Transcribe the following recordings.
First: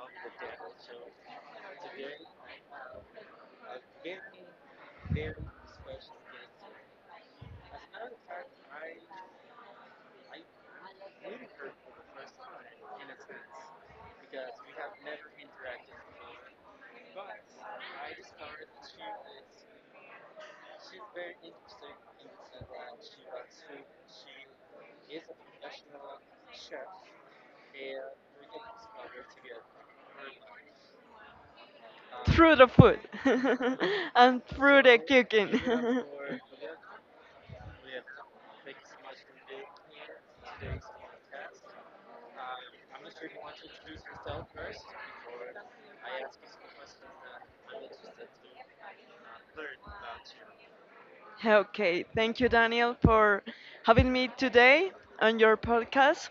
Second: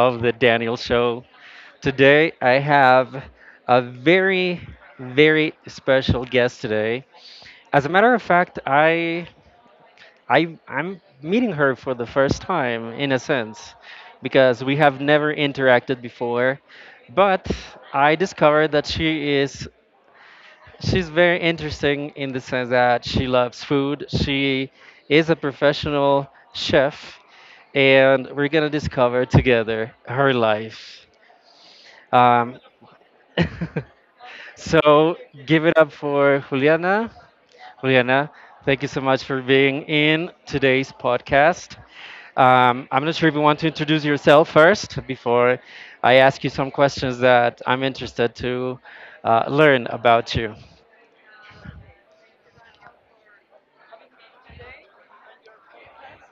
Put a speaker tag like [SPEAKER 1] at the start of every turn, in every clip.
[SPEAKER 1] of The Daniel Show. Today, I have a very, very special guest today. As a matter of fact, I'm meeting her for the first time, in a sense, because we have never interacted before. But I discovered that she's very interesting in the sense that she loves food. She is a professional chef, and we're gonna discover together her life. Um,
[SPEAKER 2] Through the food and through the
[SPEAKER 1] so
[SPEAKER 2] cooking.
[SPEAKER 1] give it up for Juliana. Juliana, thank you so much for being in today's podcast. I'm not sure if you want to introduce yourself first before I ask you some questions that I'm interested to learn about you.
[SPEAKER 2] Okay, thank you, Daniel, for having me today on your podcast.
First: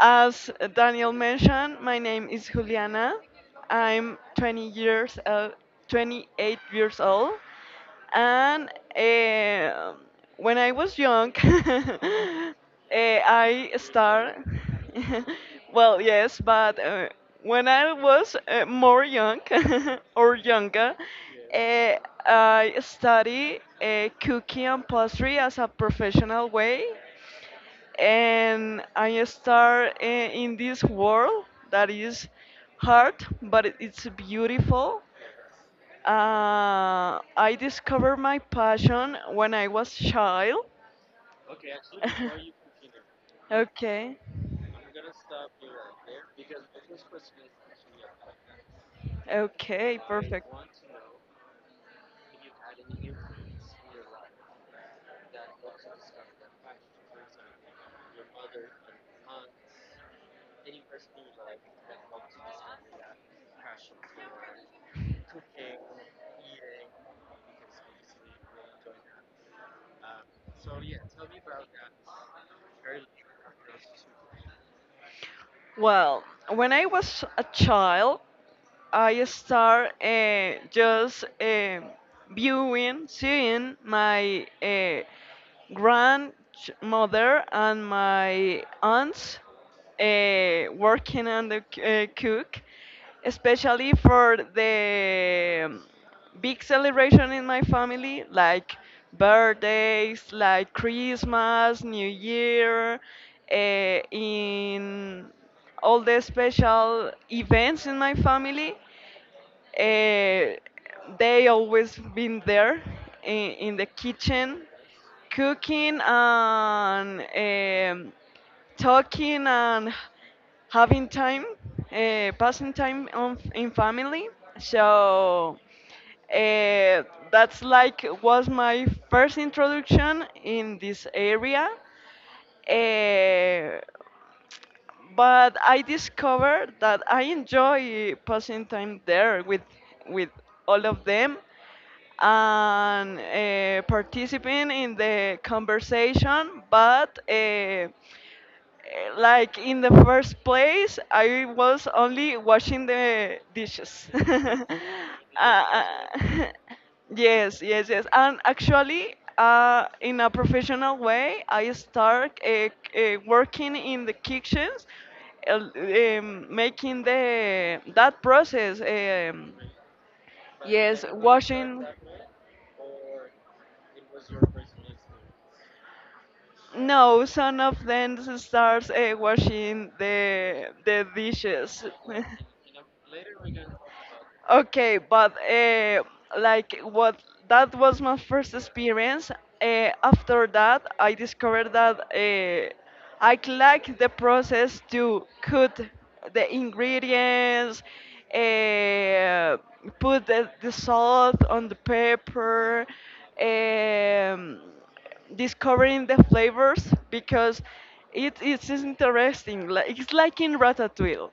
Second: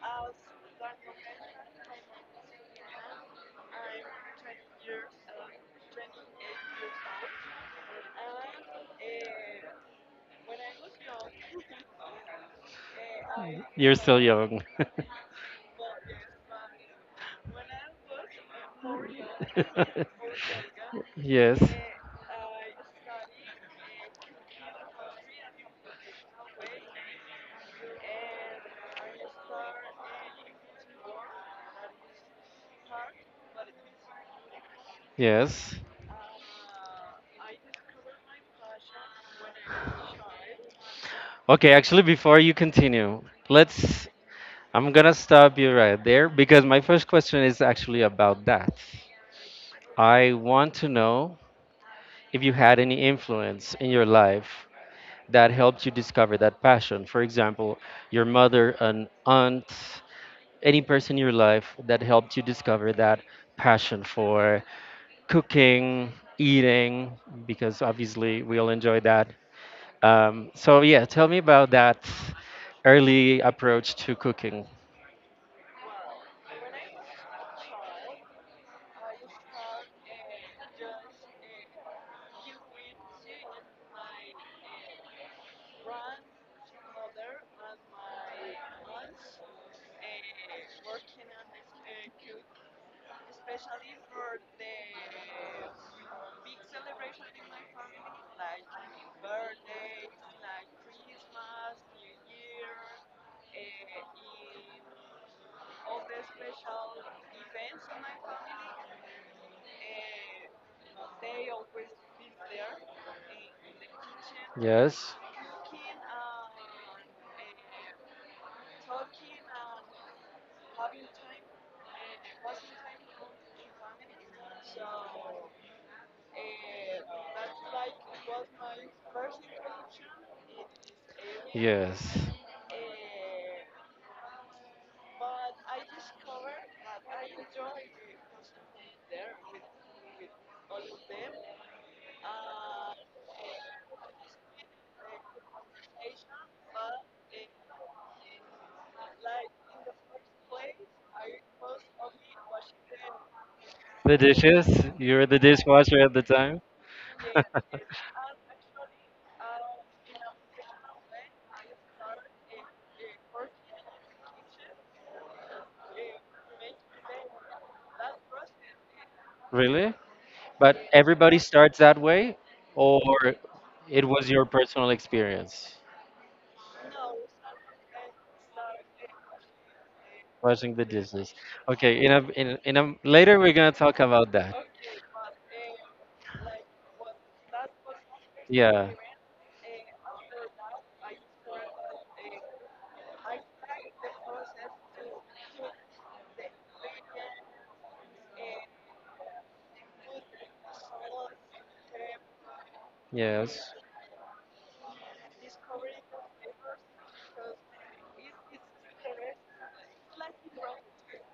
[SPEAKER 2] As Daniel mentioned, my name is Juliana. I'm 20 years old, 28 years old. And eh, when I was young, I
[SPEAKER 1] You're still
[SPEAKER 2] start.
[SPEAKER 1] young.
[SPEAKER 2] Well, yes, but when I was more young or younger,
[SPEAKER 1] Yes.
[SPEAKER 2] eh, I study cooking and pastry as a professional way, and I start in this world that is hard, but it's beautiful.
[SPEAKER 1] Yes.
[SPEAKER 2] I discovered my passion when I was child.
[SPEAKER 1] Okay, actually, before you continue, let's.
[SPEAKER 2] Okay,
[SPEAKER 1] I'm gonna stop you right there because my first question is actually about that.
[SPEAKER 2] okay,
[SPEAKER 1] I
[SPEAKER 2] perfect.
[SPEAKER 1] want to know if you had any influence in your life that helped you discover that passion. For example, your mother, an aunt, any person in your life that helped you discover that passion for cooking, eating, because obviously we all enjoy that. Yeah, tell me about that early approach to cooking.
[SPEAKER 2] Well, when I was a child, I start just viewing, seeing my grandmother and my aunts working on the cook, especially for the big celebration in my family, like birthdays, like Christmas, New Year. In all the special events in my family, uh, they always been there in the kitchen,
[SPEAKER 1] Yes?
[SPEAKER 2] cooking and talking and having time, passing time in family. So uh, that's like was my first introduction in this area.
[SPEAKER 1] Area. Yes.
[SPEAKER 2] Uh, but I discovered that I enjoy passing time there with all of them and participating in the conversation, but like in the first place I was only washing the dishes.
[SPEAKER 1] The dishes. You were the
[SPEAKER 2] Uh,
[SPEAKER 1] dishwasher at the time.
[SPEAKER 2] yes, yes, yes. And actually in a professional way I start working in the kitchens, uh, making the that process.
[SPEAKER 1] Really? But yes,
[SPEAKER 2] Yes,
[SPEAKER 1] everybody starts
[SPEAKER 2] washing.
[SPEAKER 1] that way, or it was your personal experience?
[SPEAKER 2] No, some of them starts washing the
[SPEAKER 1] Washing the
[SPEAKER 2] the
[SPEAKER 1] dishes.
[SPEAKER 2] dishes.
[SPEAKER 1] Okay, in a in a later we're gonna talk about that.
[SPEAKER 2] Okay, but like what, that was my first
[SPEAKER 1] Yeah.
[SPEAKER 2] experience. After that, I discovered that I like the process to cook the ingredients, uh, put the salt on the pepper,
[SPEAKER 1] Yes.
[SPEAKER 2] um, discovering the flavors, because it is interesting. Like it's like in Ratatouille,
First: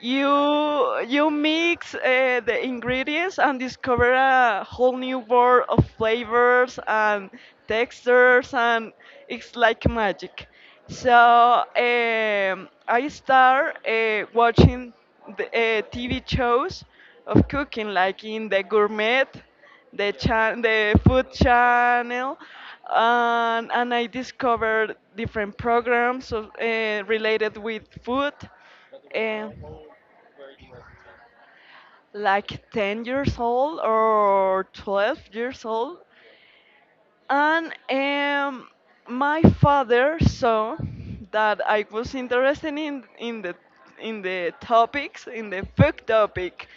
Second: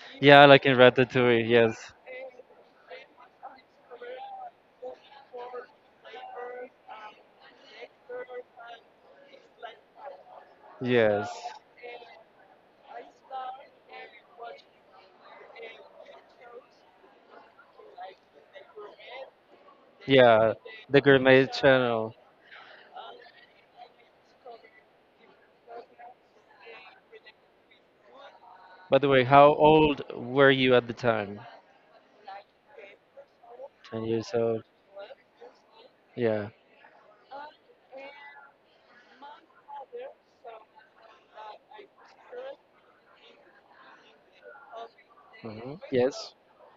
[SPEAKER 2] you
[SPEAKER 1] Yeah, like in Ratatouille. Yes.
[SPEAKER 2] mix the ingredients and discover a whole new world of flavors and textures, and it's like magic. So
[SPEAKER 1] Yes.
[SPEAKER 2] I start watching the TV shows of cooking, like in the gourmet,
[SPEAKER 1] Yeah.
[SPEAKER 2] the
[SPEAKER 1] The
[SPEAKER 2] food
[SPEAKER 1] Gourmet Channel.
[SPEAKER 2] channel, and I discovered different programs of, related with food.
[SPEAKER 1] By the way,
[SPEAKER 2] Um,
[SPEAKER 1] how old were you at the time?
[SPEAKER 2] like 10 years old
[SPEAKER 1] 10 years old.
[SPEAKER 2] or 12 years old.
[SPEAKER 1] Yeah.
[SPEAKER 2] And my father saw that I was interested in the topics, in the
[SPEAKER 1] Hmm.
[SPEAKER 2] food
[SPEAKER 1] Yes.
[SPEAKER 2] topic,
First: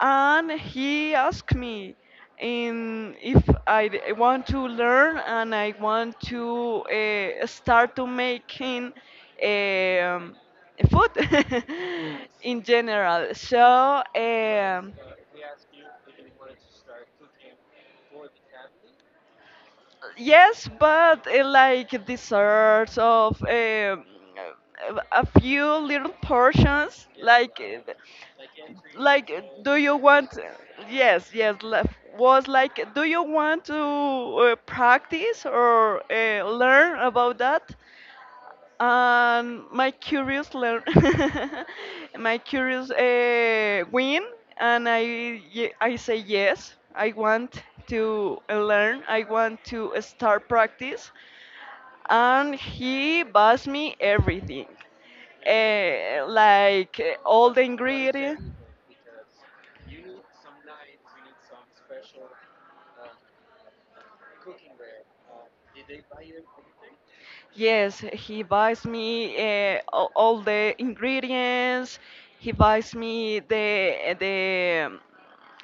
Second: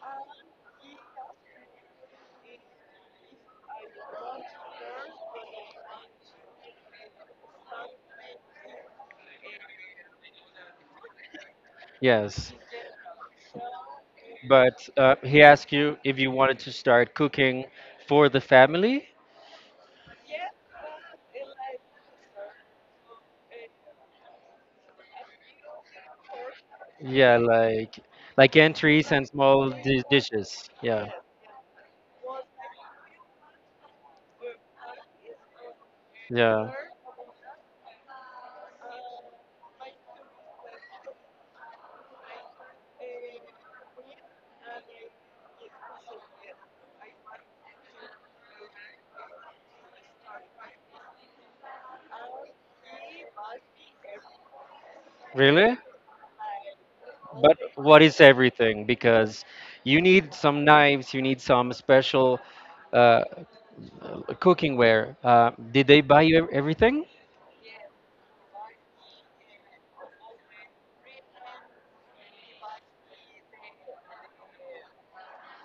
[SPEAKER 2] and he asked me in if I want to learn, and I want to start to making um, food
[SPEAKER 1] Yes.
[SPEAKER 2] in general. So.
[SPEAKER 1] But he asked you if you wanted to start cooking for the family.
[SPEAKER 2] Yes, but like desserts of a few little portions,
[SPEAKER 1] Yeah,
[SPEAKER 2] like
[SPEAKER 1] like entries and small
[SPEAKER 2] do you want?
[SPEAKER 1] dishes. Yeah.
[SPEAKER 2] Yes, yes. Was like, do you want to practice or
[SPEAKER 1] Yeah.
[SPEAKER 2] learn about that? My curious learn, my curious win, and I say yes. I want to learn. I want to start practice, and he buys me everything.
[SPEAKER 1] Really?
[SPEAKER 2] Like all
[SPEAKER 1] But
[SPEAKER 2] the
[SPEAKER 1] what is
[SPEAKER 2] ingredients.
[SPEAKER 1] everything? Because you need some knives, you need some special uh, cooking ware. Did they buy you everything?
[SPEAKER 2] Yes, he buys me all the ingredients. He buys me the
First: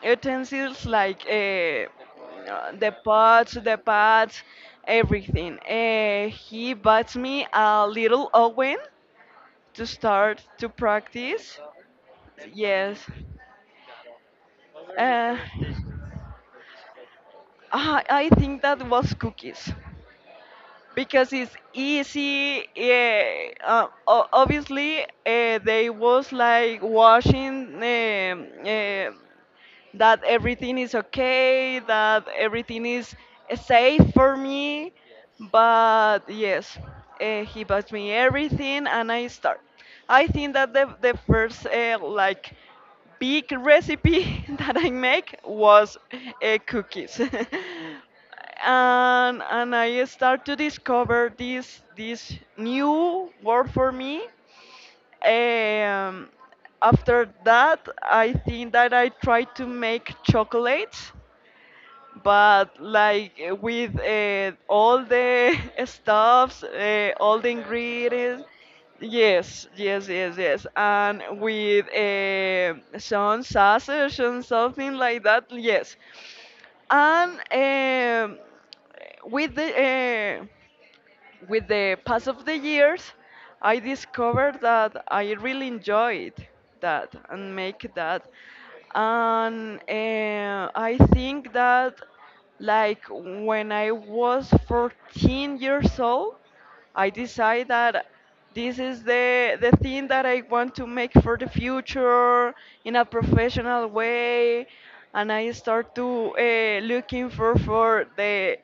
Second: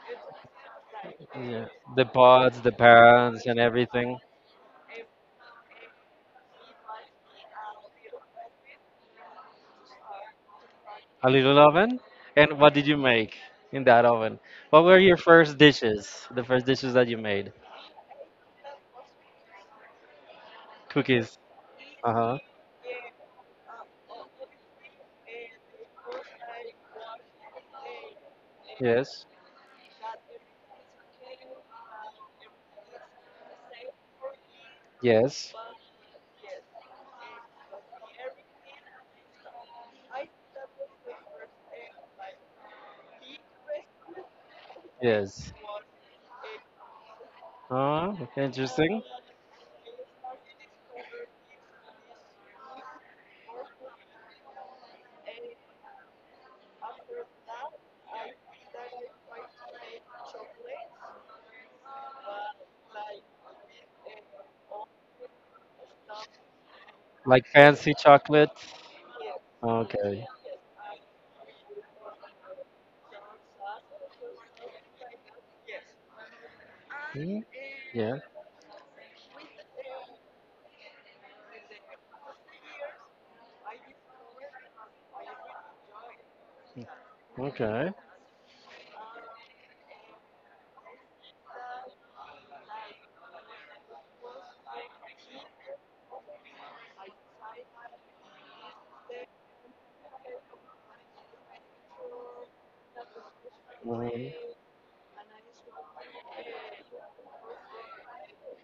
[SPEAKER 2] utensils, like
[SPEAKER 1] Yeah. The pots, the
[SPEAKER 2] the
[SPEAKER 1] pans,
[SPEAKER 2] pots,
[SPEAKER 1] and
[SPEAKER 2] the
[SPEAKER 1] everything.
[SPEAKER 2] pads, everything. He bought me a little oven to start to
[SPEAKER 1] A little
[SPEAKER 2] practice.
[SPEAKER 1] oven? And what did you
[SPEAKER 2] Yes.
[SPEAKER 1] make in that oven? What were your
[SPEAKER 2] Uh,
[SPEAKER 1] first dishes? The first dishes that you made?
[SPEAKER 2] I think that was cookies because
[SPEAKER 1] Cookies.
[SPEAKER 2] it's
[SPEAKER 1] Uh huh.
[SPEAKER 2] easy. Yeah, obviously they was like washing, uh,
[SPEAKER 1] Yes.
[SPEAKER 2] that everything is okay, that everything is safe for me.
[SPEAKER 1] Yes.
[SPEAKER 2] But yes, he buys me everything and I start. I think that the first like big recipe that I make
[SPEAKER 1] Yes.
[SPEAKER 2] was cookies. and
[SPEAKER 1] Interesting.
[SPEAKER 2] and I start to discover this new world for me. um, After that, I think that I tried to make chocolate, but like with all the stuffs, all
[SPEAKER 1] Like
[SPEAKER 2] the
[SPEAKER 1] fancy
[SPEAKER 2] ingredients.
[SPEAKER 1] chocolate.
[SPEAKER 2] Yes, yes,
[SPEAKER 1] Okay.
[SPEAKER 2] yes, yes. And with some sausage and something like that. Yes, and
[SPEAKER 1] Hmm? Yeah.
[SPEAKER 2] with the uh, with the pass of the years, I discovered that I really enjoyed that and make
[SPEAKER 1] Okay.
[SPEAKER 2] that. And I think that, like, when I was 14 years old, I decide that this is the thing that I want to make for the future in a professional
[SPEAKER 1] Um,
[SPEAKER 2] way, and I start to looking for the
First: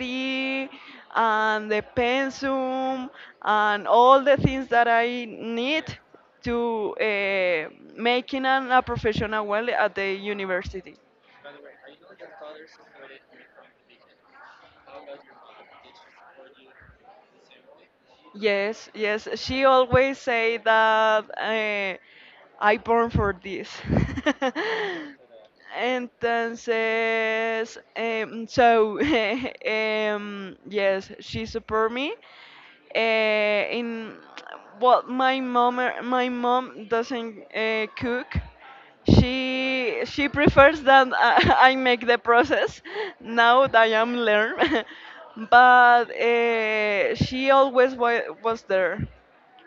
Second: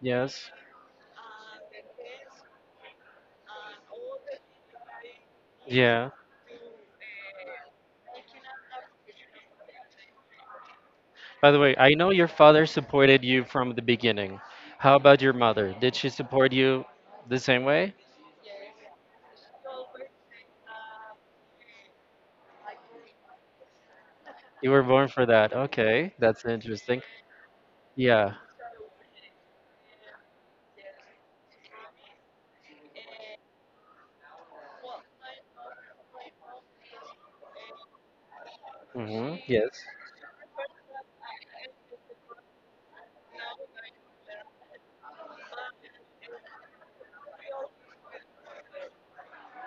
[SPEAKER 1] yes.
[SPEAKER 2] and the pensum and all the things that I need
[SPEAKER 1] Yeah.
[SPEAKER 2] to making a professional well at the university.
[SPEAKER 1] By the way, I know your father supported you from the beginning. How about your mother? Did she support you the same way?
[SPEAKER 2] Yes, yes. She always say that I born for this.
[SPEAKER 1] You were born for that. Okay, that's interesting.
[SPEAKER 2] Entonces,
[SPEAKER 1] Yeah.
[SPEAKER 2] so yes, she support me. Uh, in well, my mom doesn't cook.
[SPEAKER 1] Mm-hmm. Yes.
[SPEAKER 2] She prefers that I make the process now that I am learn. but she always was there,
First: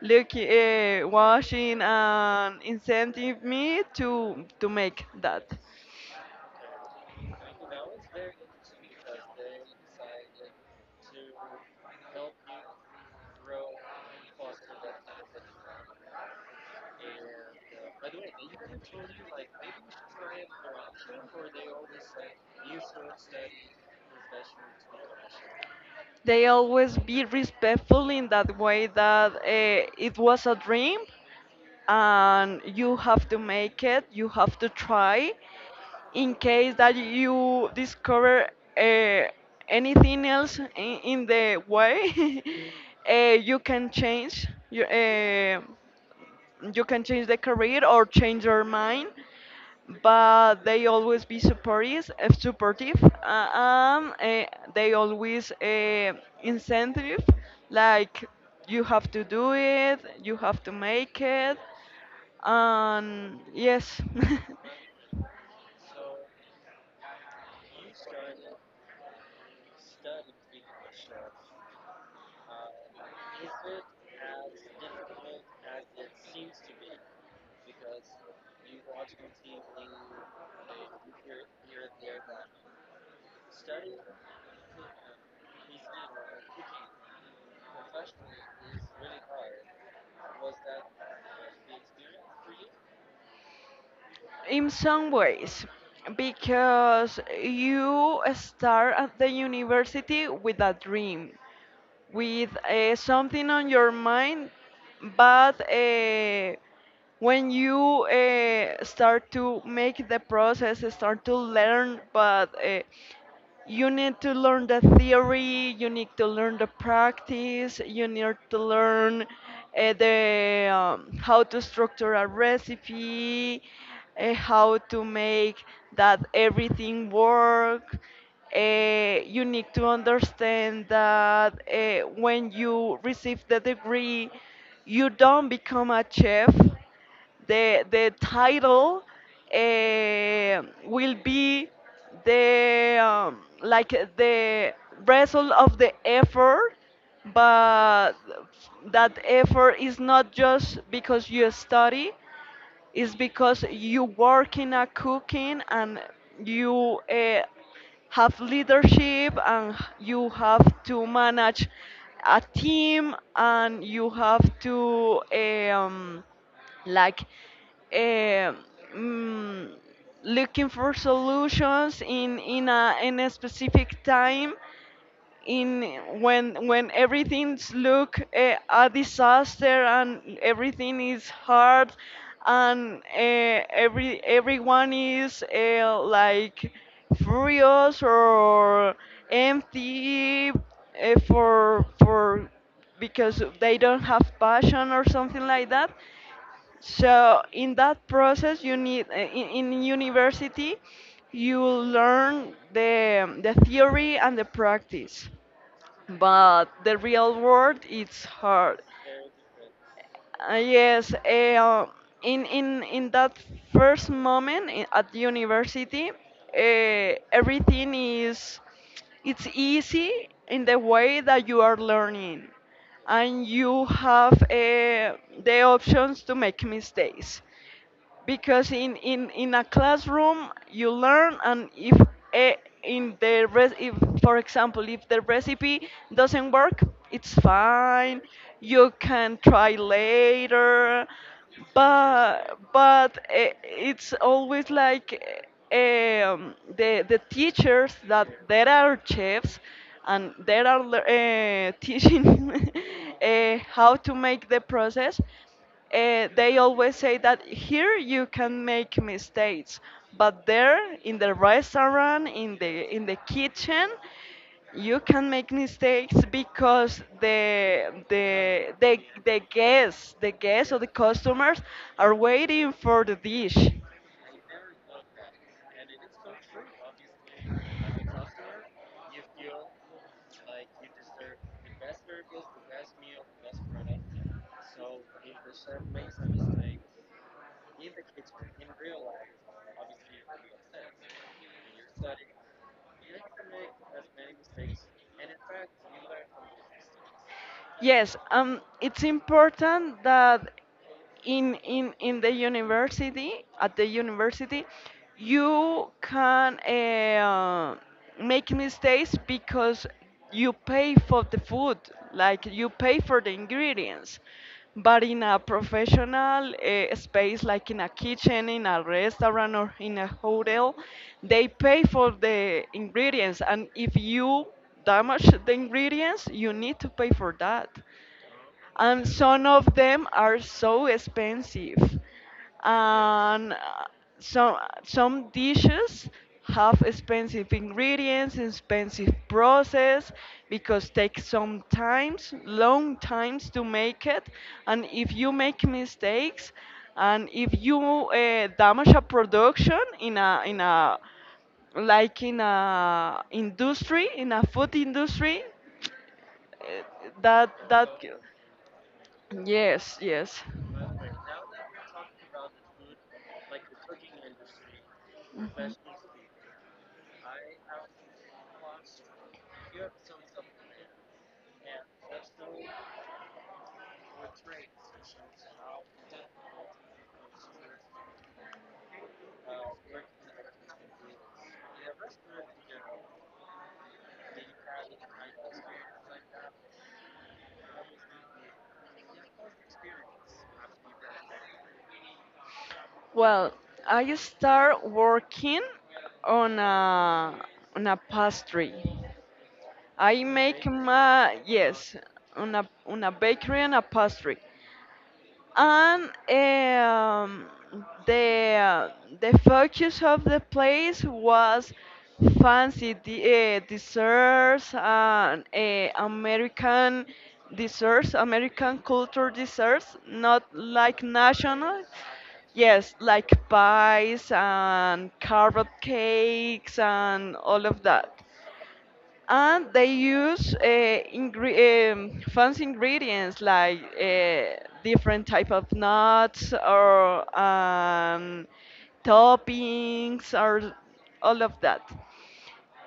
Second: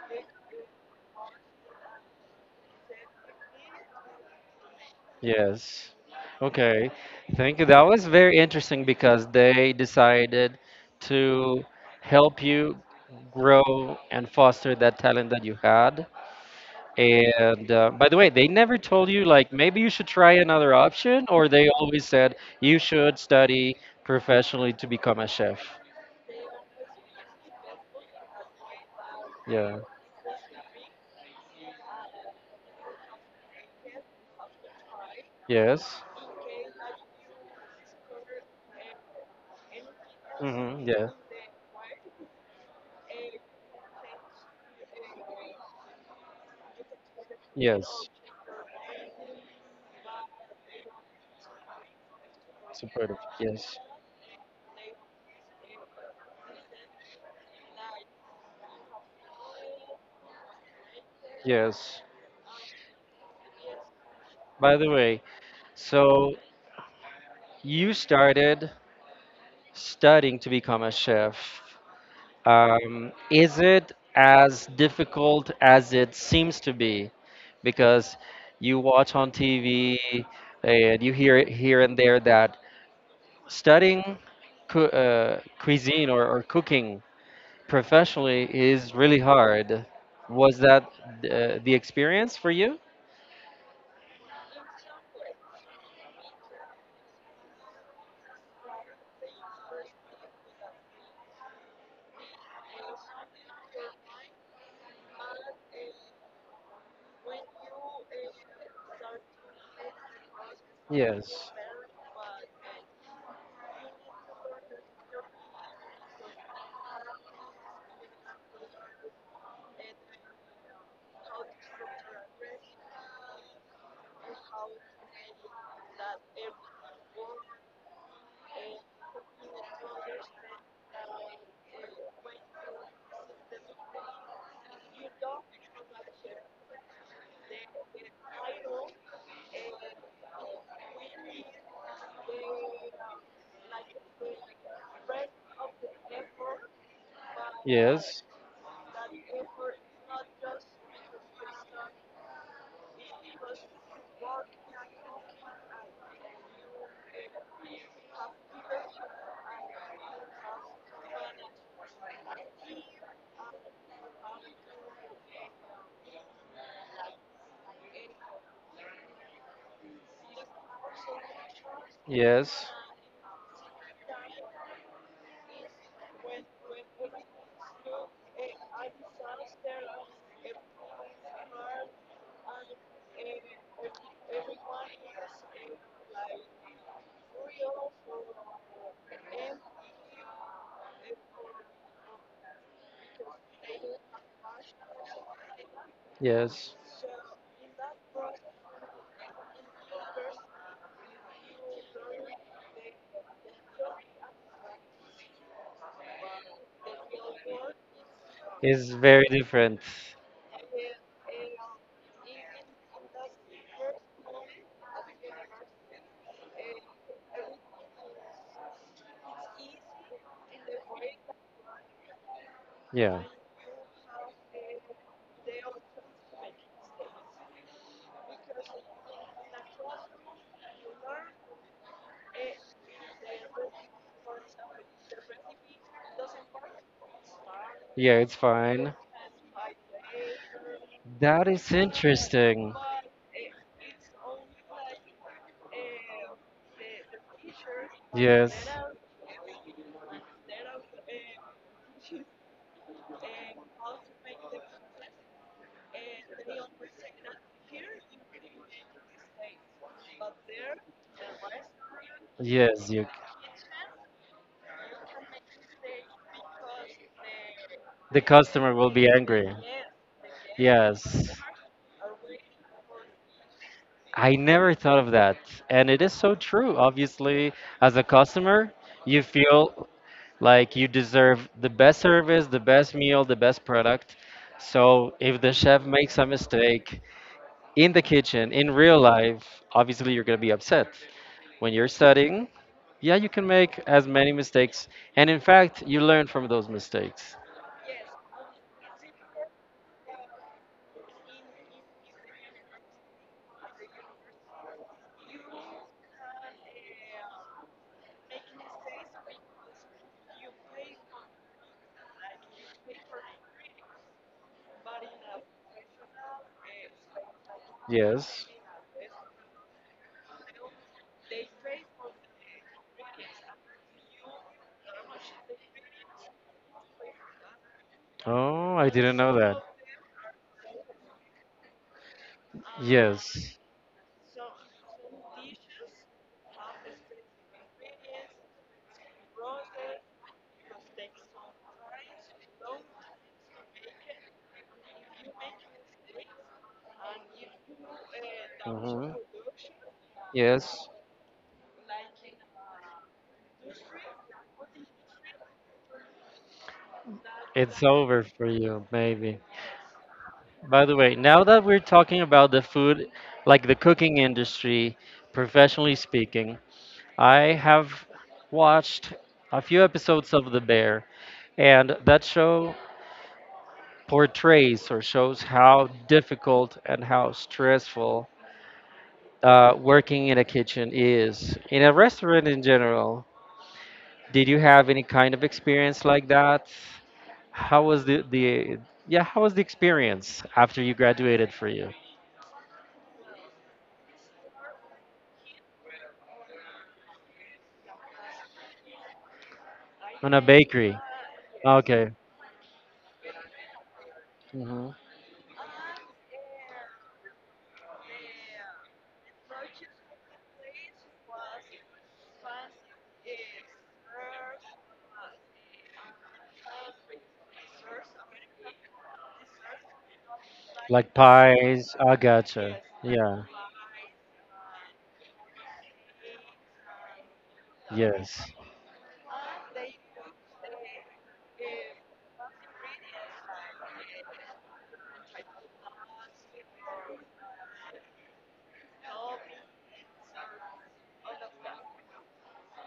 [SPEAKER 2] look, watching and incentive me to make that.
[SPEAKER 1] Yes. Okay. Thank you. That was very interesting because they decided to help you grow and foster that talent that you had. And by the way, they never told you like maybe you should try another option, or they always said you should study professionally to become a chef.
[SPEAKER 2] They always be respectful in that way that
[SPEAKER 1] Yeah.
[SPEAKER 2] it was a dream, and you have to make it, you have to try
[SPEAKER 1] Yes.
[SPEAKER 2] in case that you discover uh, anything else
[SPEAKER 1] Mm-hmm.
[SPEAKER 2] in,
[SPEAKER 1] Yeah.
[SPEAKER 2] in the way. You can change you can change the career or
[SPEAKER 1] Yes.
[SPEAKER 2] change your mind, but they always be supportive uh, supportive
[SPEAKER 1] Supportive.
[SPEAKER 2] uh,
[SPEAKER 1] Yes.
[SPEAKER 2] um, uh, They always incentive, like, you have to do it, you have to make it.
[SPEAKER 1] Yes.
[SPEAKER 2] And yes.
[SPEAKER 1] By the way, so you started studying to become a chef. Is it as difficult as it seems to be? Because you watch on TV and you hear it here and there that studying cu cuisine or cooking professionally is really hard. Was that the experience for you?
[SPEAKER 2] In some ways, because you start at the university with a dream, with something on your mind. But when you start to make the process, start to
[SPEAKER 1] Yes.
[SPEAKER 2] learn, but you need to learn the theory, you need to learn the practice, you need to learn the how to structure a recipe, how to make that everything work. You need to understand that when you receive the degree, you don't become a chef. The title will be the, like, the result of the effort, but
[SPEAKER 1] Yes.
[SPEAKER 2] that effort is not just because you study, is because you work in a cooking, and you have leadership, and you have to manage a team, and you have to, like eh, mm, looking for solutions
[SPEAKER 1] Yes.
[SPEAKER 2] in a specific time, in when everything's look a disaster and everything is hard, and everyone is like furious or empty, for because they don't have passion or something like that.
[SPEAKER 1] Yes.
[SPEAKER 2] So in that process, you need in university, you learn the theory and the practice, but the real world, it's hard.
[SPEAKER 1] It's very different.
[SPEAKER 2] Yes, in that first moment, at university, everything is it's easy in the way that you are learning,
[SPEAKER 1] Yeah.
[SPEAKER 2] and you have the options to make mistakes, because in a classroom you learn, and if eh, if, for example, if the recipe doesn't work, it's
[SPEAKER 1] Yeah,
[SPEAKER 2] fine,
[SPEAKER 1] it's
[SPEAKER 2] you
[SPEAKER 1] fine.
[SPEAKER 2] can try later.
[SPEAKER 1] That is
[SPEAKER 2] But
[SPEAKER 1] interesting.
[SPEAKER 2] it's always like, the teachers that
[SPEAKER 1] Yes.
[SPEAKER 2] there are chefs, and there are teaching, how to make the process, they always say that here you can make mistakes, but there in the restaurant,
[SPEAKER 1] Yes,
[SPEAKER 2] in
[SPEAKER 1] you
[SPEAKER 2] the kitchen, you can make mistakes because
[SPEAKER 1] the customer will be angry.
[SPEAKER 2] the guests or the
[SPEAKER 1] Yes.
[SPEAKER 2] customers are waiting for the dish.
[SPEAKER 1] I never thought of that. And it is so true. Obviously, as a customer, you feel like you deserve the best service, the best meal, the best product. So if the chef makes a mistake in the kitchen, in real life, obviously you're going to be upset. When you're studying, yeah, you can make as many mistakes. And in fact, you learn from those mistakes.
[SPEAKER 2] Yes, it's important that in the university at the university you can make mistakes, because you pay for the food, like you pay for the ingredients. But in a professional space, like in a kitchen,
[SPEAKER 1] Yes.
[SPEAKER 2] in a restaurant, or in a hotel, they pay for the ingredients, and if you damage the ingredients, you need to pay for that,
[SPEAKER 1] Oh, I
[SPEAKER 2] and
[SPEAKER 1] didn't know
[SPEAKER 2] some
[SPEAKER 1] that.
[SPEAKER 2] of them are so expensive, and
[SPEAKER 1] Yes.
[SPEAKER 2] some some dishes have expensive ingredients, expensive process, because takes some times, long times to make it. And if you make mistakes, and if you damage a
[SPEAKER 1] Mhm.
[SPEAKER 2] production in
[SPEAKER 1] Yes.
[SPEAKER 2] a, like, in a industry, in a food industry, eh, that
[SPEAKER 1] It's
[SPEAKER 2] that
[SPEAKER 1] over for you, maybe.
[SPEAKER 2] Yes, yes.
[SPEAKER 1] By the way, now that we're talking about the food, like the cooking industry, professionally speaking, I have watched a few episodes of The Bear, and that show portrays or shows how difficult and how stressful working in a kitchen is. In a restaurant in general, did you have any kind of experience like that? How was the yeah, how was the experience after you graduated for you?
[SPEAKER 2] Well, I start working on a on a pastry. I
[SPEAKER 1] On a
[SPEAKER 2] make
[SPEAKER 1] bakery.
[SPEAKER 2] my Yes,
[SPEAKER 1] Okay.
[SPEAKER 2] on a bakery and a pastry.
[SPEAKER 1] Hmm.
[SPEAKER 2] And um, the the focus of the place was fancy desserts and American desserts, American culture desserts, not like
[SPEAKER 1] Like
[SPEAKER 2] national.
[SPEAKER 1] pies. I gotcha.
[SPEAKER 2] Yes, like
[SPEAKER 1] Yeah.
[SPEAKER 2] pies and carrot cakes and all of that,
[SPEAKER 1] Yes.
[SPEAKER 2] and they use fancy ingredients, like different type of nuts or toppings or all of that.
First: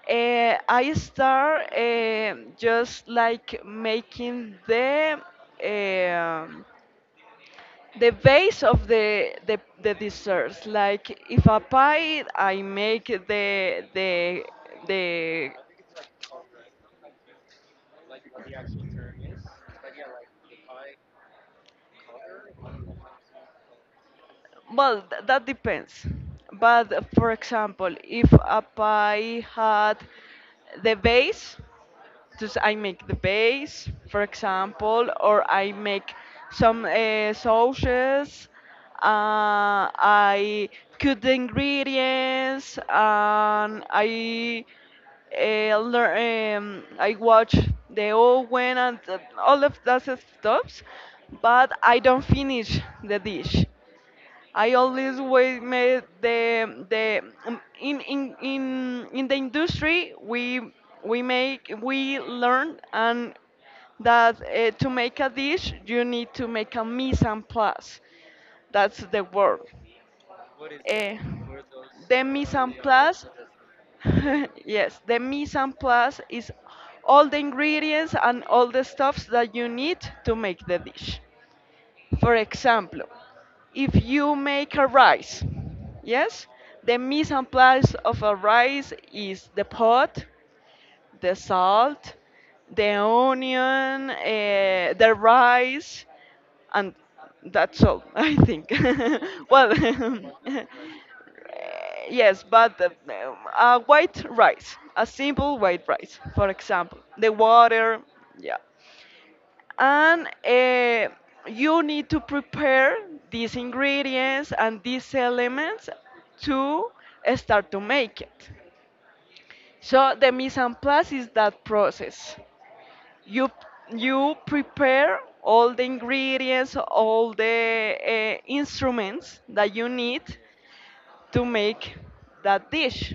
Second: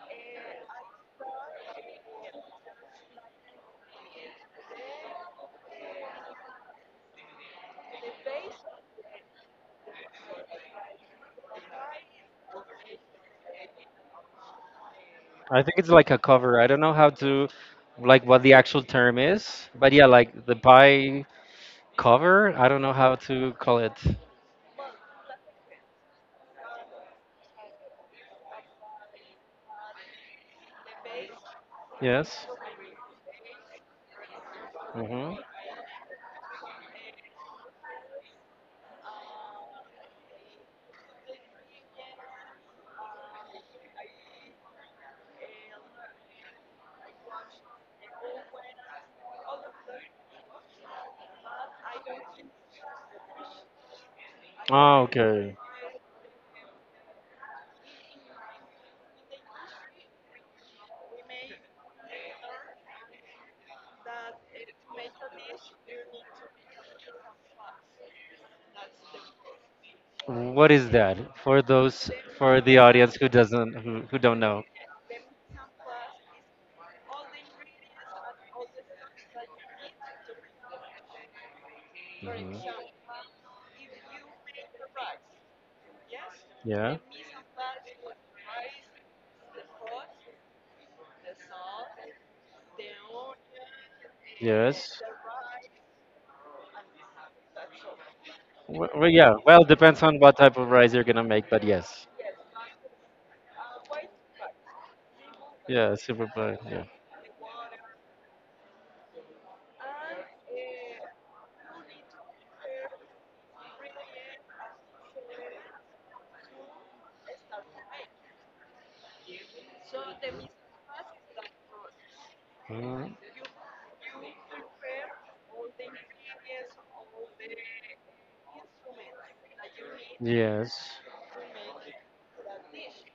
[SPEAKER 2] I start just, like, making um the base of the desserts. Like if a pie, I make the.
[SPEAKER 1] I think it's like a cover. I don't know how to, like, what the actual term is, but yeah, like the pie cover. I don't know how to call it.
[SPEAKER 2] Well, that depends. But for example, if a pie had the base,
[SPEAKER 1] Yes.
[SPEAKER 2] just I make the base, for example,
[SPEAKER 1] Hmm.
[SPEAKER 2] or I make some sauces. I cook the ingredients, and I learn, I watch the oven and all of that stuff, but I don't finish the dish. I
[SPEAKER 1] Oh,
[SPEAKER 2] always
[SPEAKER 1] okay.
[SPEAKER 2] we made the In in the industry, we make, we learn, and that, to make a dish you need to make a mise en place. That's the word.
[SPEAKER 1] What is that
[SPEAKER 2] Eh,
[SPEAKER 1] for those
[SPEAKER 2] the mise
[SPEAKER 1] for
[SPEAKER 2] en
[SPEAKER 1] the audience
[SPEAKER 2] place
[SPEAKER 1] who doesn't who don't know?
[SPEAKER 2] yes, the mise en place is all the ingredients and all the stuffs that you need to make the dish. For
[SPEAKER 1] Hmm.
[SPEAKER 2] example, if you make a rice, yes, the
[SPEAKER 1] Yeah.
[SPEAKER 2] mise en place of a rice is the pot, the salt, the onion,
[SPEAKER 1] Yes.
[SPEAKER 2] the rice, and that's all, I think.
[SPEAKER 1] Well, well, yeah. Well,
[SPEAKER 2] well,
[SPEAKER 1] depends on what type of rice you're gonna make, but yes.
[SPEAKER 2] yes, but white rice, a simple white
[SPEAKER 1] Yeah,
[SPEAKER 2] rice,
[SPEAKER 1] super
[SPEAKER 2] for
[SPEAKER 1] plain. Yeah.
[SPEAKER 2] example, the water, yeah, and you need to prepare these ingredients and these elements to start to make it. So the mise en place is that process.
[SPEAKER 1] Mhm.
[SPEAKER 2] You you prepare all the ingredients, all the instruments that you need
[SPEAKER 1] Yes.
[SPEAKER 2] to make that dish.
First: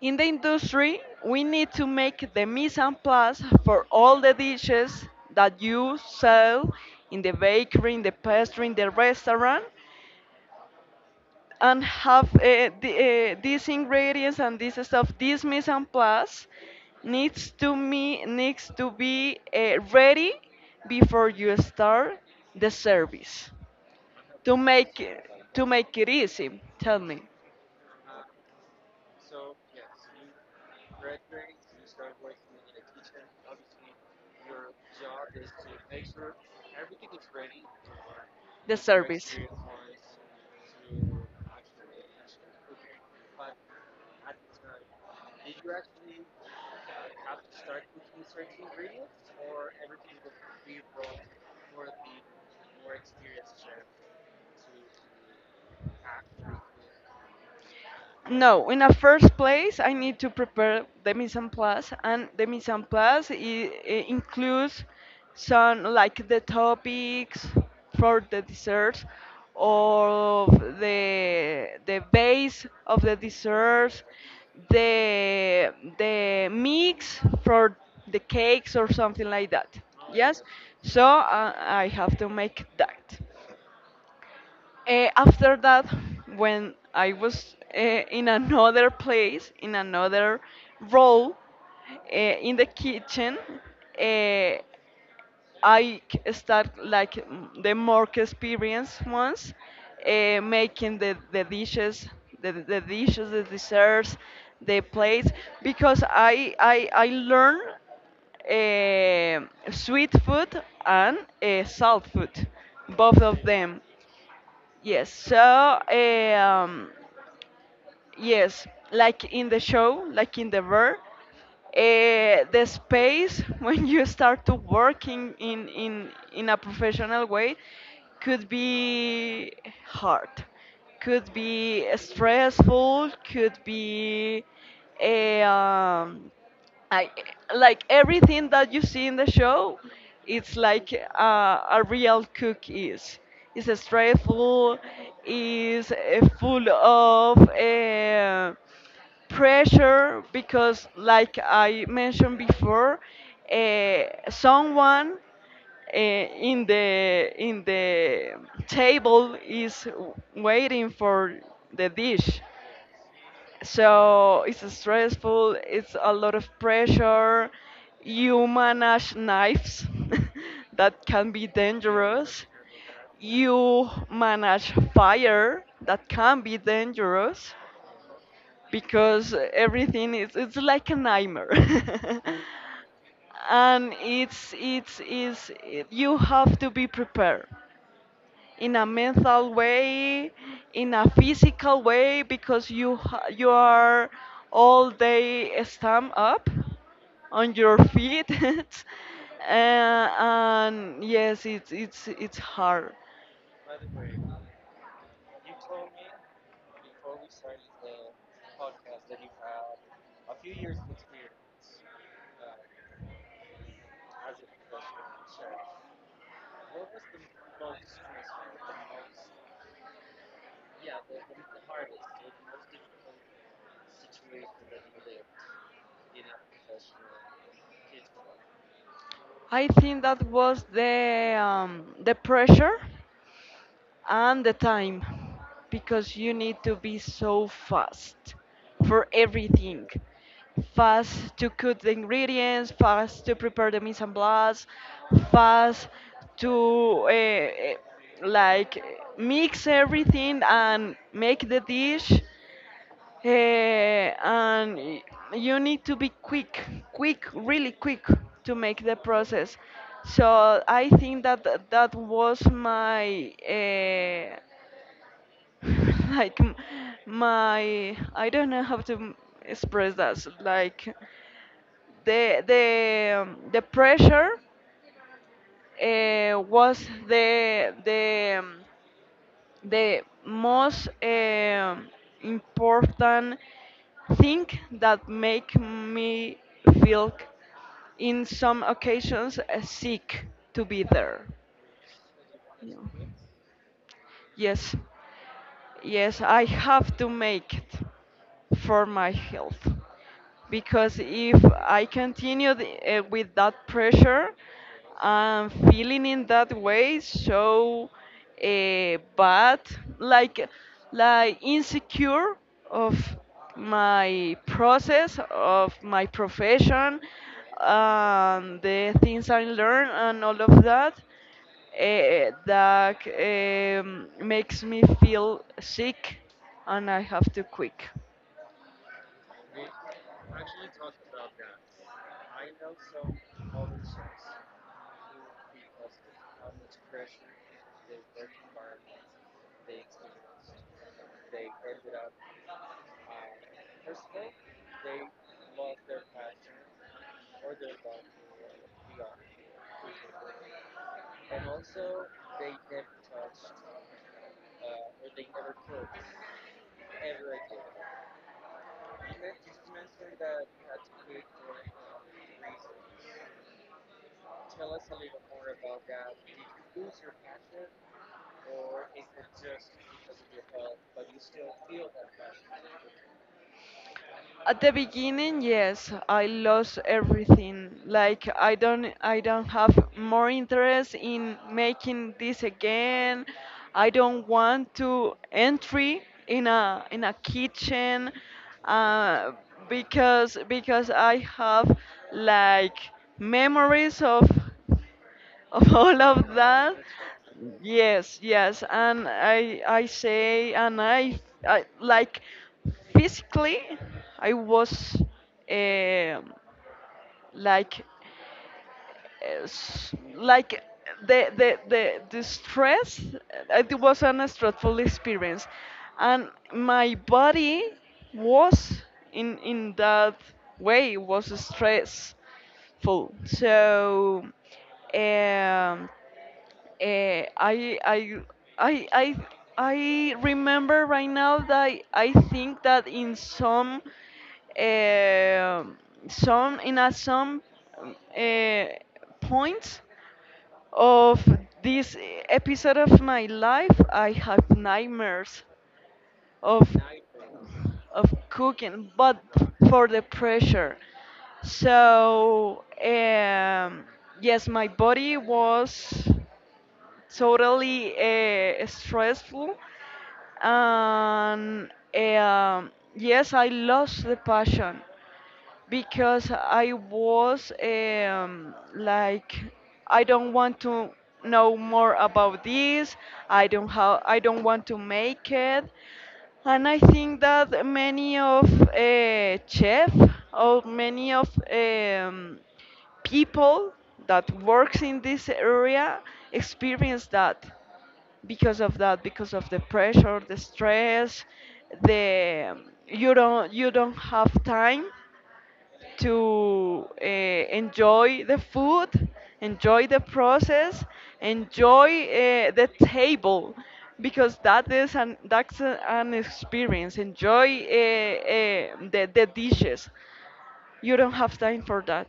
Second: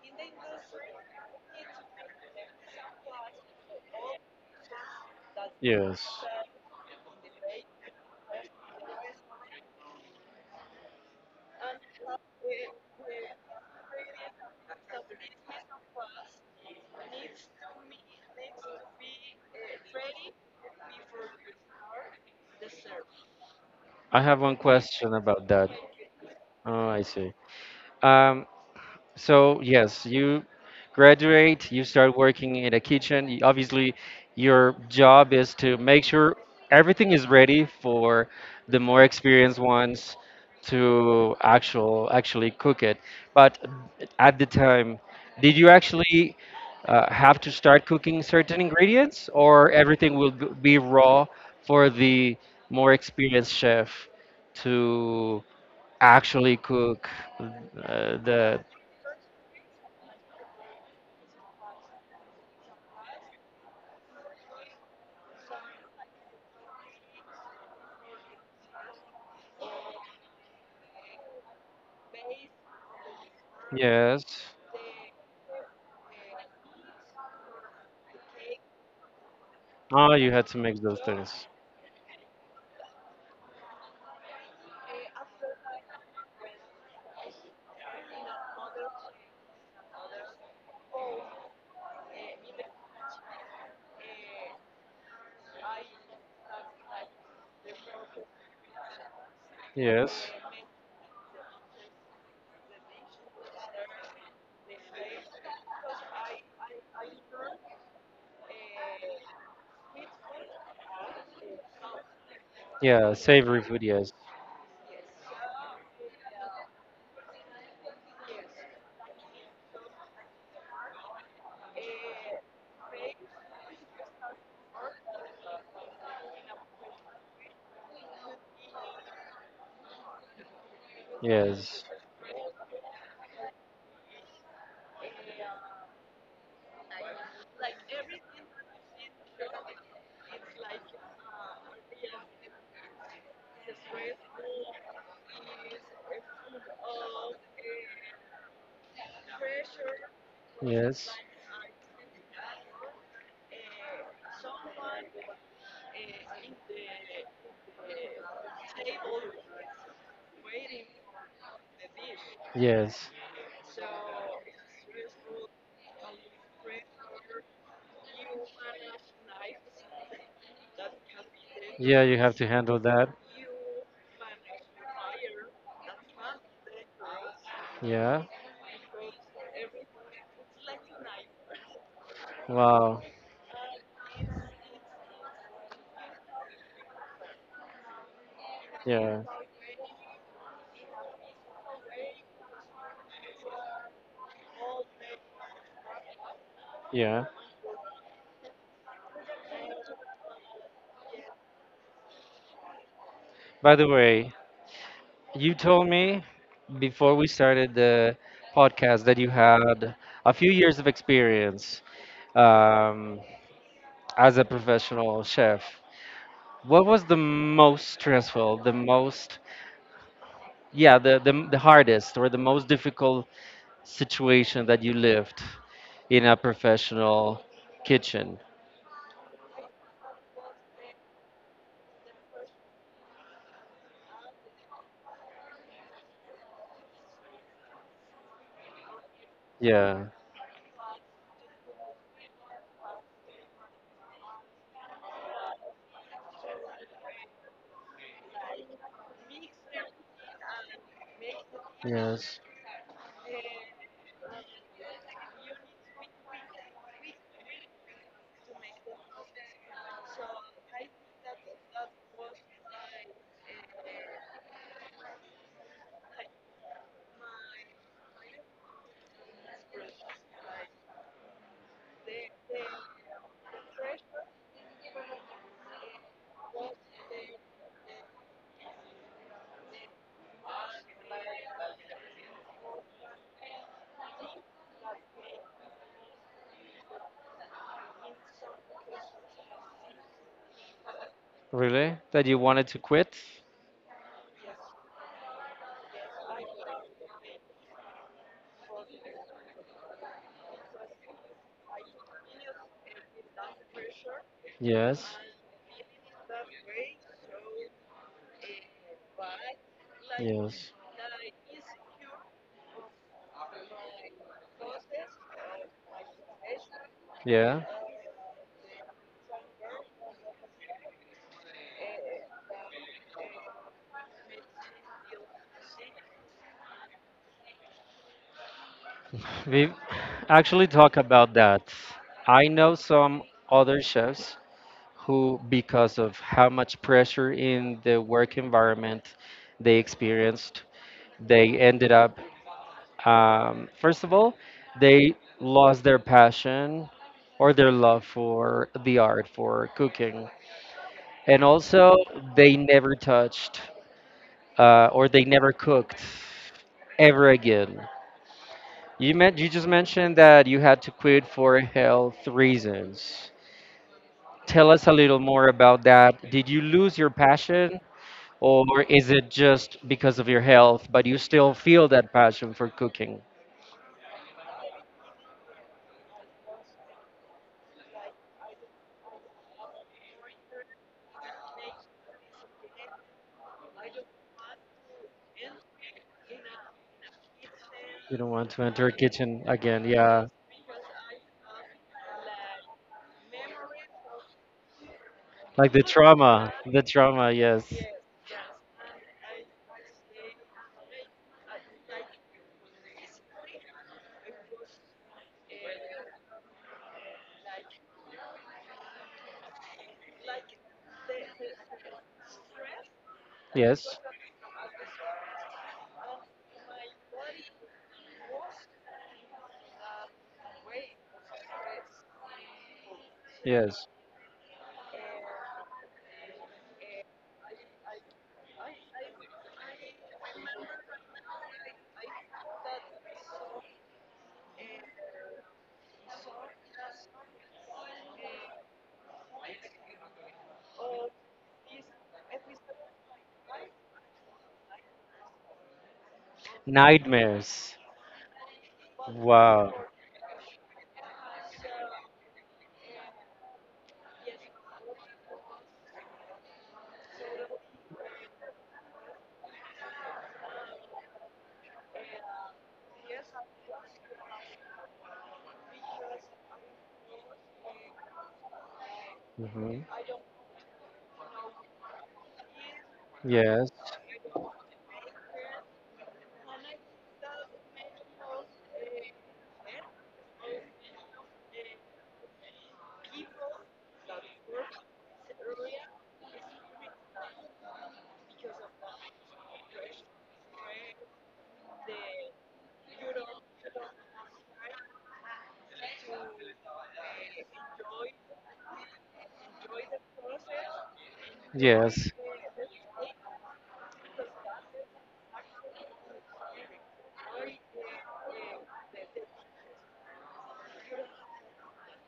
[SPEAKER 2] In the industry, we need to make the mise en place for all the dishes that you
[SPEAKER 1] Yes.
[SPEAKER 2] sell in the bakery, in the pastry, in the restaurant, and have these ingredients and this stuff. This mise en place needs to be ready before you start the service
[SPEAKER 1] I have
[SPEAKER 2] to
[SPEAKER 1] one
[SPEAKER 2] make
[SPEAKER 1] question
[SPEAKER 2] it,
[SPEAKER 1] about
[SPEAKER 2] to
[SPEAKER 1] that.
[SPEAKER 2] make it easy.
[SPEAKER 1] Oh,
[SPEAKER 2] Tell
[SPEAKER 1] I
[SPEAKER 2] me.
[SPEAKER 1] see. Um, So yes, you graduate, you start working in a kitchen. Obviously, your job is to make sure everything is ready for the more experienced ones to actually cook it. But at the time, did you actually have to start cooking certain ingredients, or everything will be raw for the more experienced chef to actually cook the
[SPEAKER 2] No, in a first place, I need to prepare the mise en place, and the mise en place includes some like the topics for the desserts or the base of the desserts,
[SPEAKER 1] Yes.
[SPEAKER 2] the the mix for the cakes or something like that.
[SPEAKER 1] Ah, you
[SPEAKER 2] Yes,
[SPEAKER 1] had to mix those
[SPEAKER 2] so
[SPEAKER 1] things.
[SPEAKER 2] I have to make that. After that, when I was in another place, in another role, in the kitchen, uh, I start like the more experienced ones,
[SPEAKER 1] Yes.
[SPEAKER 2] making the dishes, the dishes, the desserts, the plates, because I learn eh, sweet food and salt food,
[SPEAKER 1] Yeah,
[SPEAKER 2] both of
[SPEAKER 1] savory
[SPEAKER 2] them.
[SPEAKER 1] food. Yes.
[SPEAKER 2] Yes, so um, yes, like in the show, like in the space when you start to working in a professional way could be hard, could
[SPEAKER 1] Yes.
[SPEAKER 2] be stressful, eh, um, I like everything that you see in the show. It's like a real cook is. It's stressful. Is full of pressure because,
[SPEAKER 1] Yes.
[SPEAKER 2] like I mentioned before, uh, someone in the table is waiting for the dish,
[SPEAKER 1] Yes.
[SPEAKER 2] so it's stressful, it's a lot of pressure. You manage knives that can be
[SPEAKER 1] Yeah, you have
[SPEAKER 2] dangerous.
[SPEAKER 1] to handle that.
[SPEAKER 2] You manage fire that can be dangerous
[SPEAKER 1] Yeah.
[SPEAKER 2] because everything is it's like a nightmare.
[SPEAKER 1] Wow.
[SPEAKER 2] And you have to be prepared in a
[SPEAKER 1] Yeah.
[SPEAKER 2] mental way, in a physical way, because you are all day stand up
[SPEAKER 1] Yeah.
[SPEAKER 2] on your feet, and yes, it's hard.
[SPEAKER 1] By the way, you told me before we started the podcast that you had a few years of experience um, as a professional chef, what was the most stressful, the most, yeah, the hardest or the most difficult situation that you lived in a professional kitchen?
[SPEAKER 2] I think that was the pressure and the time because you need to be so fast for everything,
[SPEAKER 1] Yeah,
[SPEAKER 2] fast to cook the ingredients, fast to prepare the mise en place, fast to uh, eh, like mix everything and make the dish.
[SPEAKER 1] yes.
[SPEAKER 2] And you need to be quick, quick, really quick to make the process. So I think that that was my like m- my I don't know how to express that. Like the pressure was the most important thing that make me feel in some occasions sick to be there.
[SPEAKER 1] Really? That you wanted
[SPEAKER 2] Yeah.
[SPEAKER 1] to quit?
[SPEAKER 2] Yes. Yes, I have to make it for my health because if I continue the, with that pressure,
[SPEAKER 1] Yes,
[SPEAKER 2] I'm feeling in that way so bad, like
[SPEAKER 1] yes.
[SPEAKER 2] like insecure of my process, of my profession,
[SPEAKER 1] Yeah.
[SPEAKER 2] the things I learn, and all of that makes me feel sick and I have to quit.
[SPEAKER 1] We actually talk about that. I know some other chefs who, because of how much pressure in the work environment they experienced, they ended up, first of all, they lost their passion or their love for the art, for cooking. And also, they never touched or they never cooked ever again. You just mentioned that you had to quit for health reasons. Tell us a little more about that. Did you lose your passion? Or is it just because of your health, but you still feel that passion for cooking?
[SPEAKER 2] At the beginning, yes, I lost everything. Like I don't have more interest in making this again. I don't want to entry in a kitchen
[SPEAKER 1] You don't want to enter a
[SPEAKER 2] uh,
[SPEAKER 1] kitchen again. Yeah.
[SPEAKER 2] because I have like memories
[SPEAKER 1] Like
[SPEAKER 2] of
[SPEAKER 1] the
[SPEAKER 2] all of
[SPEAKER 1] trauma.
[SPEAKER 2] that.
[SPEAKER 1] The trauma, yes.
[SPEAKER 2] Yes, yes, and I, I like physically I was um like like the stress, it
[SPEAKER 1] Yes,
[SPEAKER 2] was an stressful experience and my body was in that way was stressful,
[SPEAKER 1] yes.
[SPEAKER 2] so um Eh, I, I, I, I, I remember right now that I think that in some, eh, some in a some uh, points of this episode of my life, I have nightmares of
[SPEAKER 1] Nightmares.
[SPEAKER 2] of cooking, but
[SPEAKER 1] Wow.
[SPEAKER 2] for the pressure. So yes, my body was totally stressful and um yes, I lost the passion because I was like
[SPEAKER 1] Hmm.
[SPEAKER 2] I don't want to know more about this,
[SPEAKER 1] Yes,
[SPEAKER 2] I don't want to make it. And I think that many of chef or many of people that works in this area experience that because of that, because of the pressure, the stress, the you don't have time to enjoy the food, enjoy the process, enjoy
[SPEAKER 1] yes,
[SPEAKER 2] the table, because that's an experience, enjoy the dishes. You don't have time for that,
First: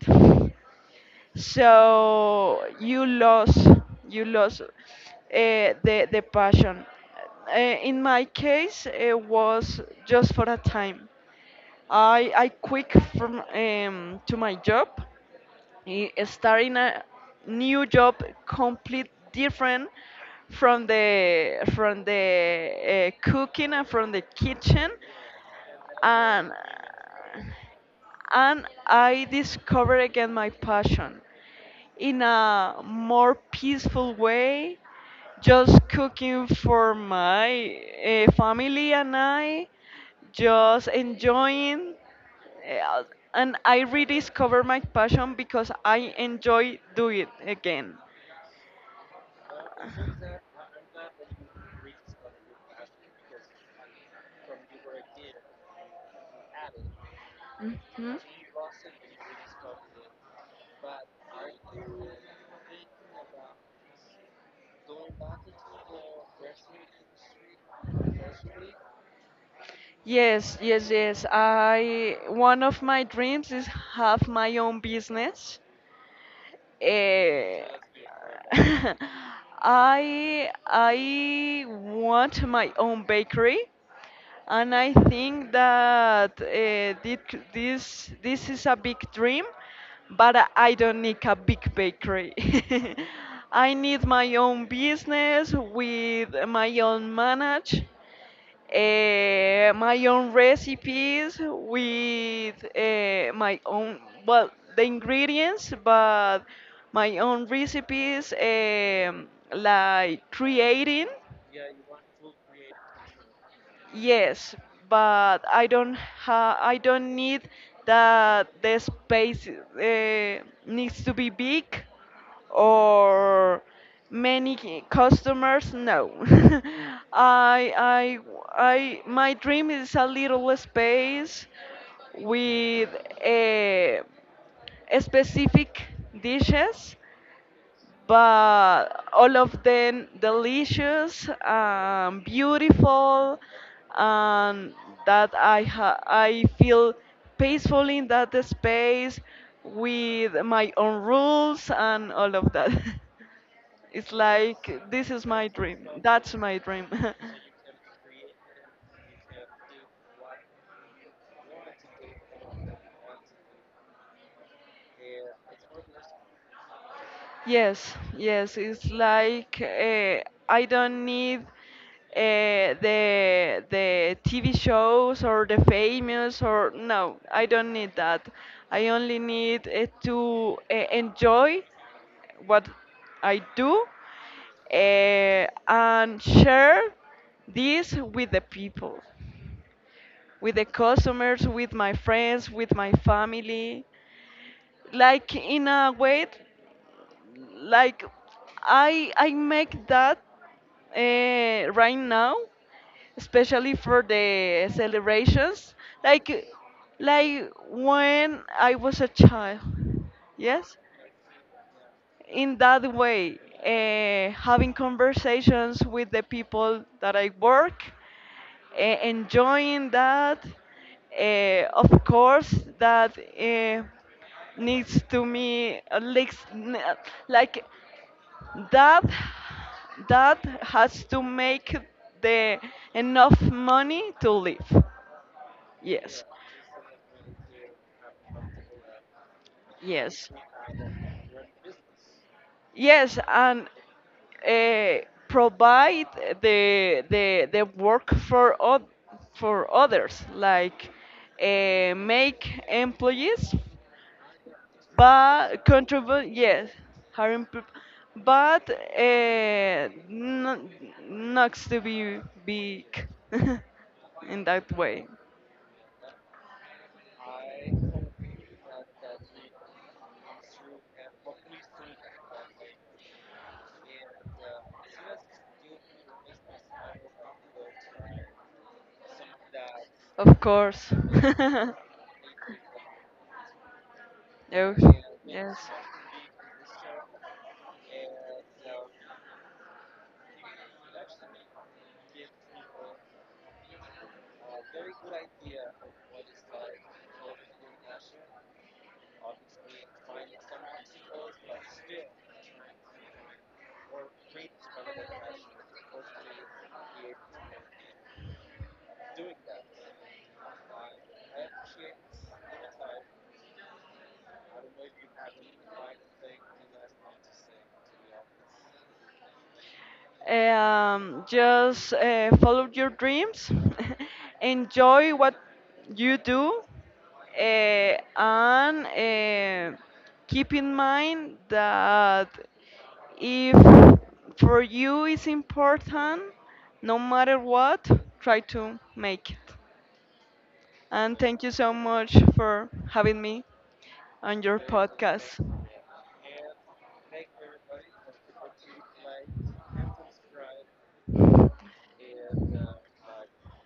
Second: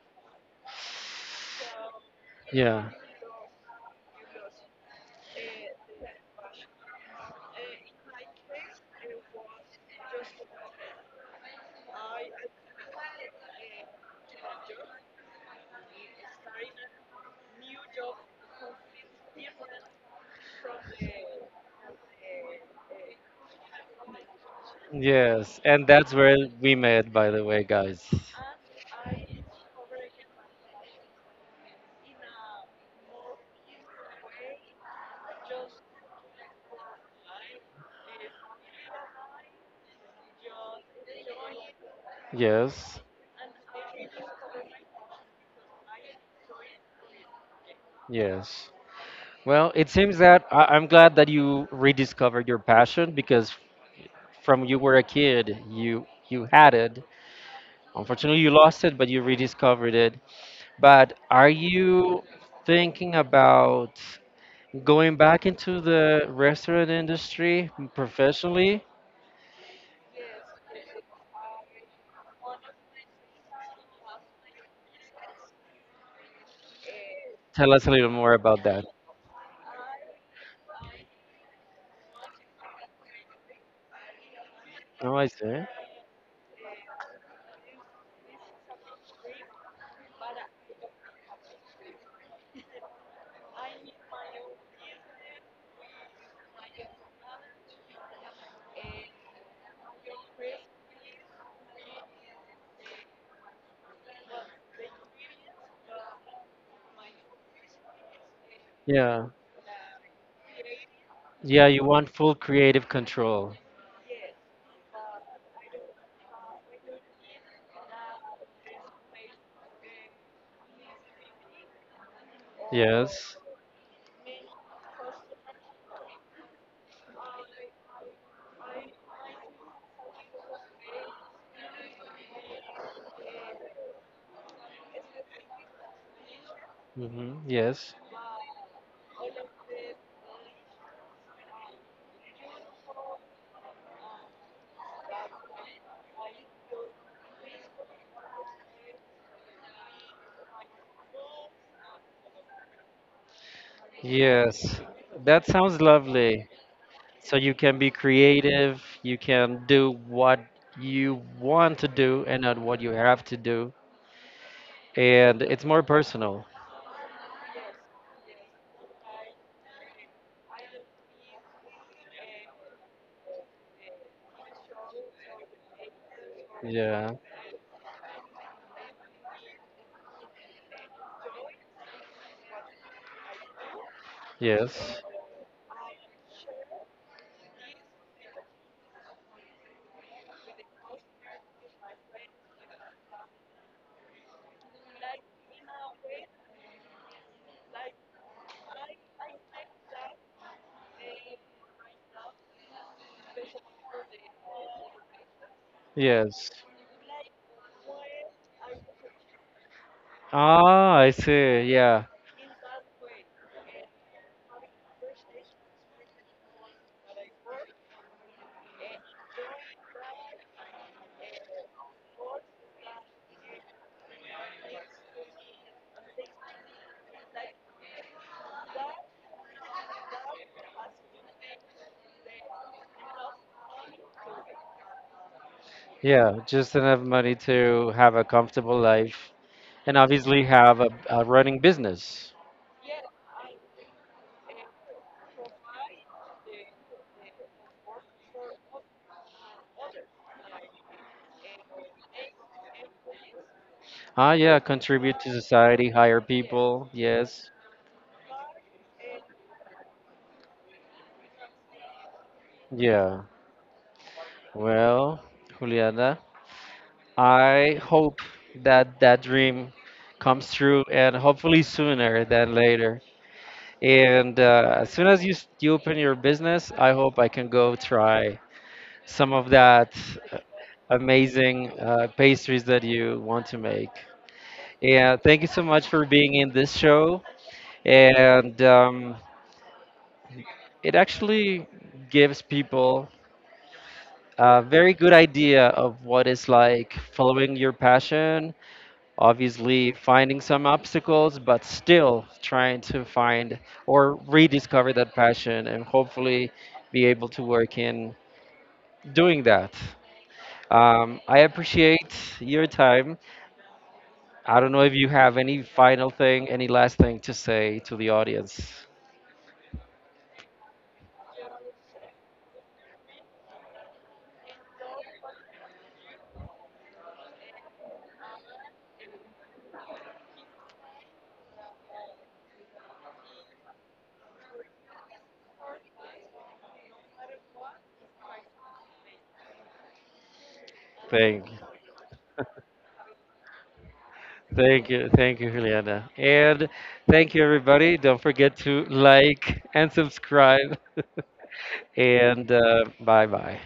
[SPEAKER 2] so
[SPEAKER 1] yeah,
[SPEAKER 2] you lost the passion. In my case, it was just for a time. I quit from to my job, starting a new job, complete different from the cooking and from the kitchen,
[SPEAKER 1] yes. And that's where
[SPEAKER 2] and
[SPEAKER 1] we met, by the way, guys.
[SPEAKER 2] and I discovered again my passion in a more peaceful way, just cooking for my family and I, just enjoying.
[SPEAKER 1] Yes,
[SPEAKER 2] uh, and I rediscover my passion because I enjoy doing it again.
[SPEAKER 1] yes. Well, it seems that I'm glad that you rediscovered your passion because from you were a kid you had it unfortunately you lost it but you rediscovered it but are you thinking about going back into the restaurant industry
[SPEAKER 2] Mhm.
[SPEAKER 1] professionally
[SPEAKER 2] Yes, yes, yes. I, one of my dreams is have my own business. Eh,
[SPEAKER 1] tell us a little more about that.
[SPEAKER 2] I want my own bakery, and I
[SPEAKER 1] Oh, I
[SPEAKER 2] think
[SPEAKER 1] see.
[SPEAKER 2] that this this is a big dream, but I don't need a big bakery. I need my own business with my own manage, my own recipes, with my own, well, the ingredients, but my own recipes,
[SPEAKER 1] Yeah.
[SPEAKER 2] like creating.
[SPEAKER 1] Yeah, you want full creative control.
[SPEAKER 2] Yes, but I don't need that the space needs to be big
[SPEAKER 1] Yes.
[SPEAKER 2] or many customers. No, I I I, my dream is a little space with a specific dishes,
[SPEAKER 1] Hmm. Yes.
[SPEAKER 2] but all of them delicious and beautiful, and that I feel peaceful in that space with my own rules and all of that. It's
[SPEAKER 1] Yes,
[SPEAKER 2] like this is
[SPEAKER 1] that
[SPEAKER 2] my
[SPEAKER 1] sounds
[SPEAKER 2] dream.
[SPEAKER 1] lovely.
[SPEAKER 2] That's my dream.
[SPEAKER 1] So you can be creative, you can do what you want to do and not what you have to do. And it's more personal.
[SPEAKER 2] Yes, yes, it's like I don't need the TV shows or the famous or
[SPEAKER 1] Yeah.
[SPEAKER 2] no, I don't need that. I only need to enjoy what I do
[SPEAKER 1] Yes.
[SPEAKER 2] and share this with the people, with the customers, with my friends, with my family, like in a way, like I make that right now, especially for the celebrations, like
[SPEAKER 1] Yes.
[SPEAKER 2] like when I was a child. Yes,
[SPEAKER 1] Ah, I see. Yeah.
[SPEAKER 2] in that way, having conversations with the people that I work, enjoying that. Of course that needs to me like that, that has to make the enough money to live. Yes,
[SPEAKER 1] Yeah. Just enough money to have a comfortable life and
[SPEAKER 2] yes,
[SPEAKER 1] obviously have a running business.
[SPEAKER 2] yes and provide the work for for others, like make employees,
[SPEAKER 1] Ah, yeah. Contribute to
[SPEAKER 2] but
[SPEAKER 1] society, hire
[SPEAKER 2] controversial, yes.
[SPEAKER 1] people.
[SPEAKER 2] harry
[SPEAKER 1] Yes.
[SPEAKER 2] P- but not, not to be big
[SPEAKER 1] Yeah.
[SPEAKER 2] in that way.
[SPEAKER 1] Well, Juliana. I hope that that dream comes true and hopefully sooner than later. And as soon as you, you open your business, I hope I can go try some of that uh,
[SPEAKER 2] Of course.
[SPEAKER 1] amazing pastries that you want to make.
[SPEAKER 2] Oh,
[SPEAKER 1] And thank you
[SPEAKER 2] yes.
[SPEAKER 1] so much for being in this show. And it actually gives people a very good idea of what it's like following your passion, obviously finding some obstacles, but still trying to find or rediscover that passion and hopefully be able to work in doing that. I appreciate your time. I don't know if you have any final thing, any last thing to say to the audience.
[SPEAKER 2] Just follow your dreams, enjoy what you do, and keep in mind that if for you it's important, no matter what, try to make it. And thank you
[SPEAKER 1] Thank you.
[SPEAKER 2] so much for having me on your
[SPEAKER 1] Thank you. Thank
[SPEAKER 2] podcast.
[SPEAKER 1] you, Juliana. And thank you, everybody. Don't forget to like and subscribe. And bye bye.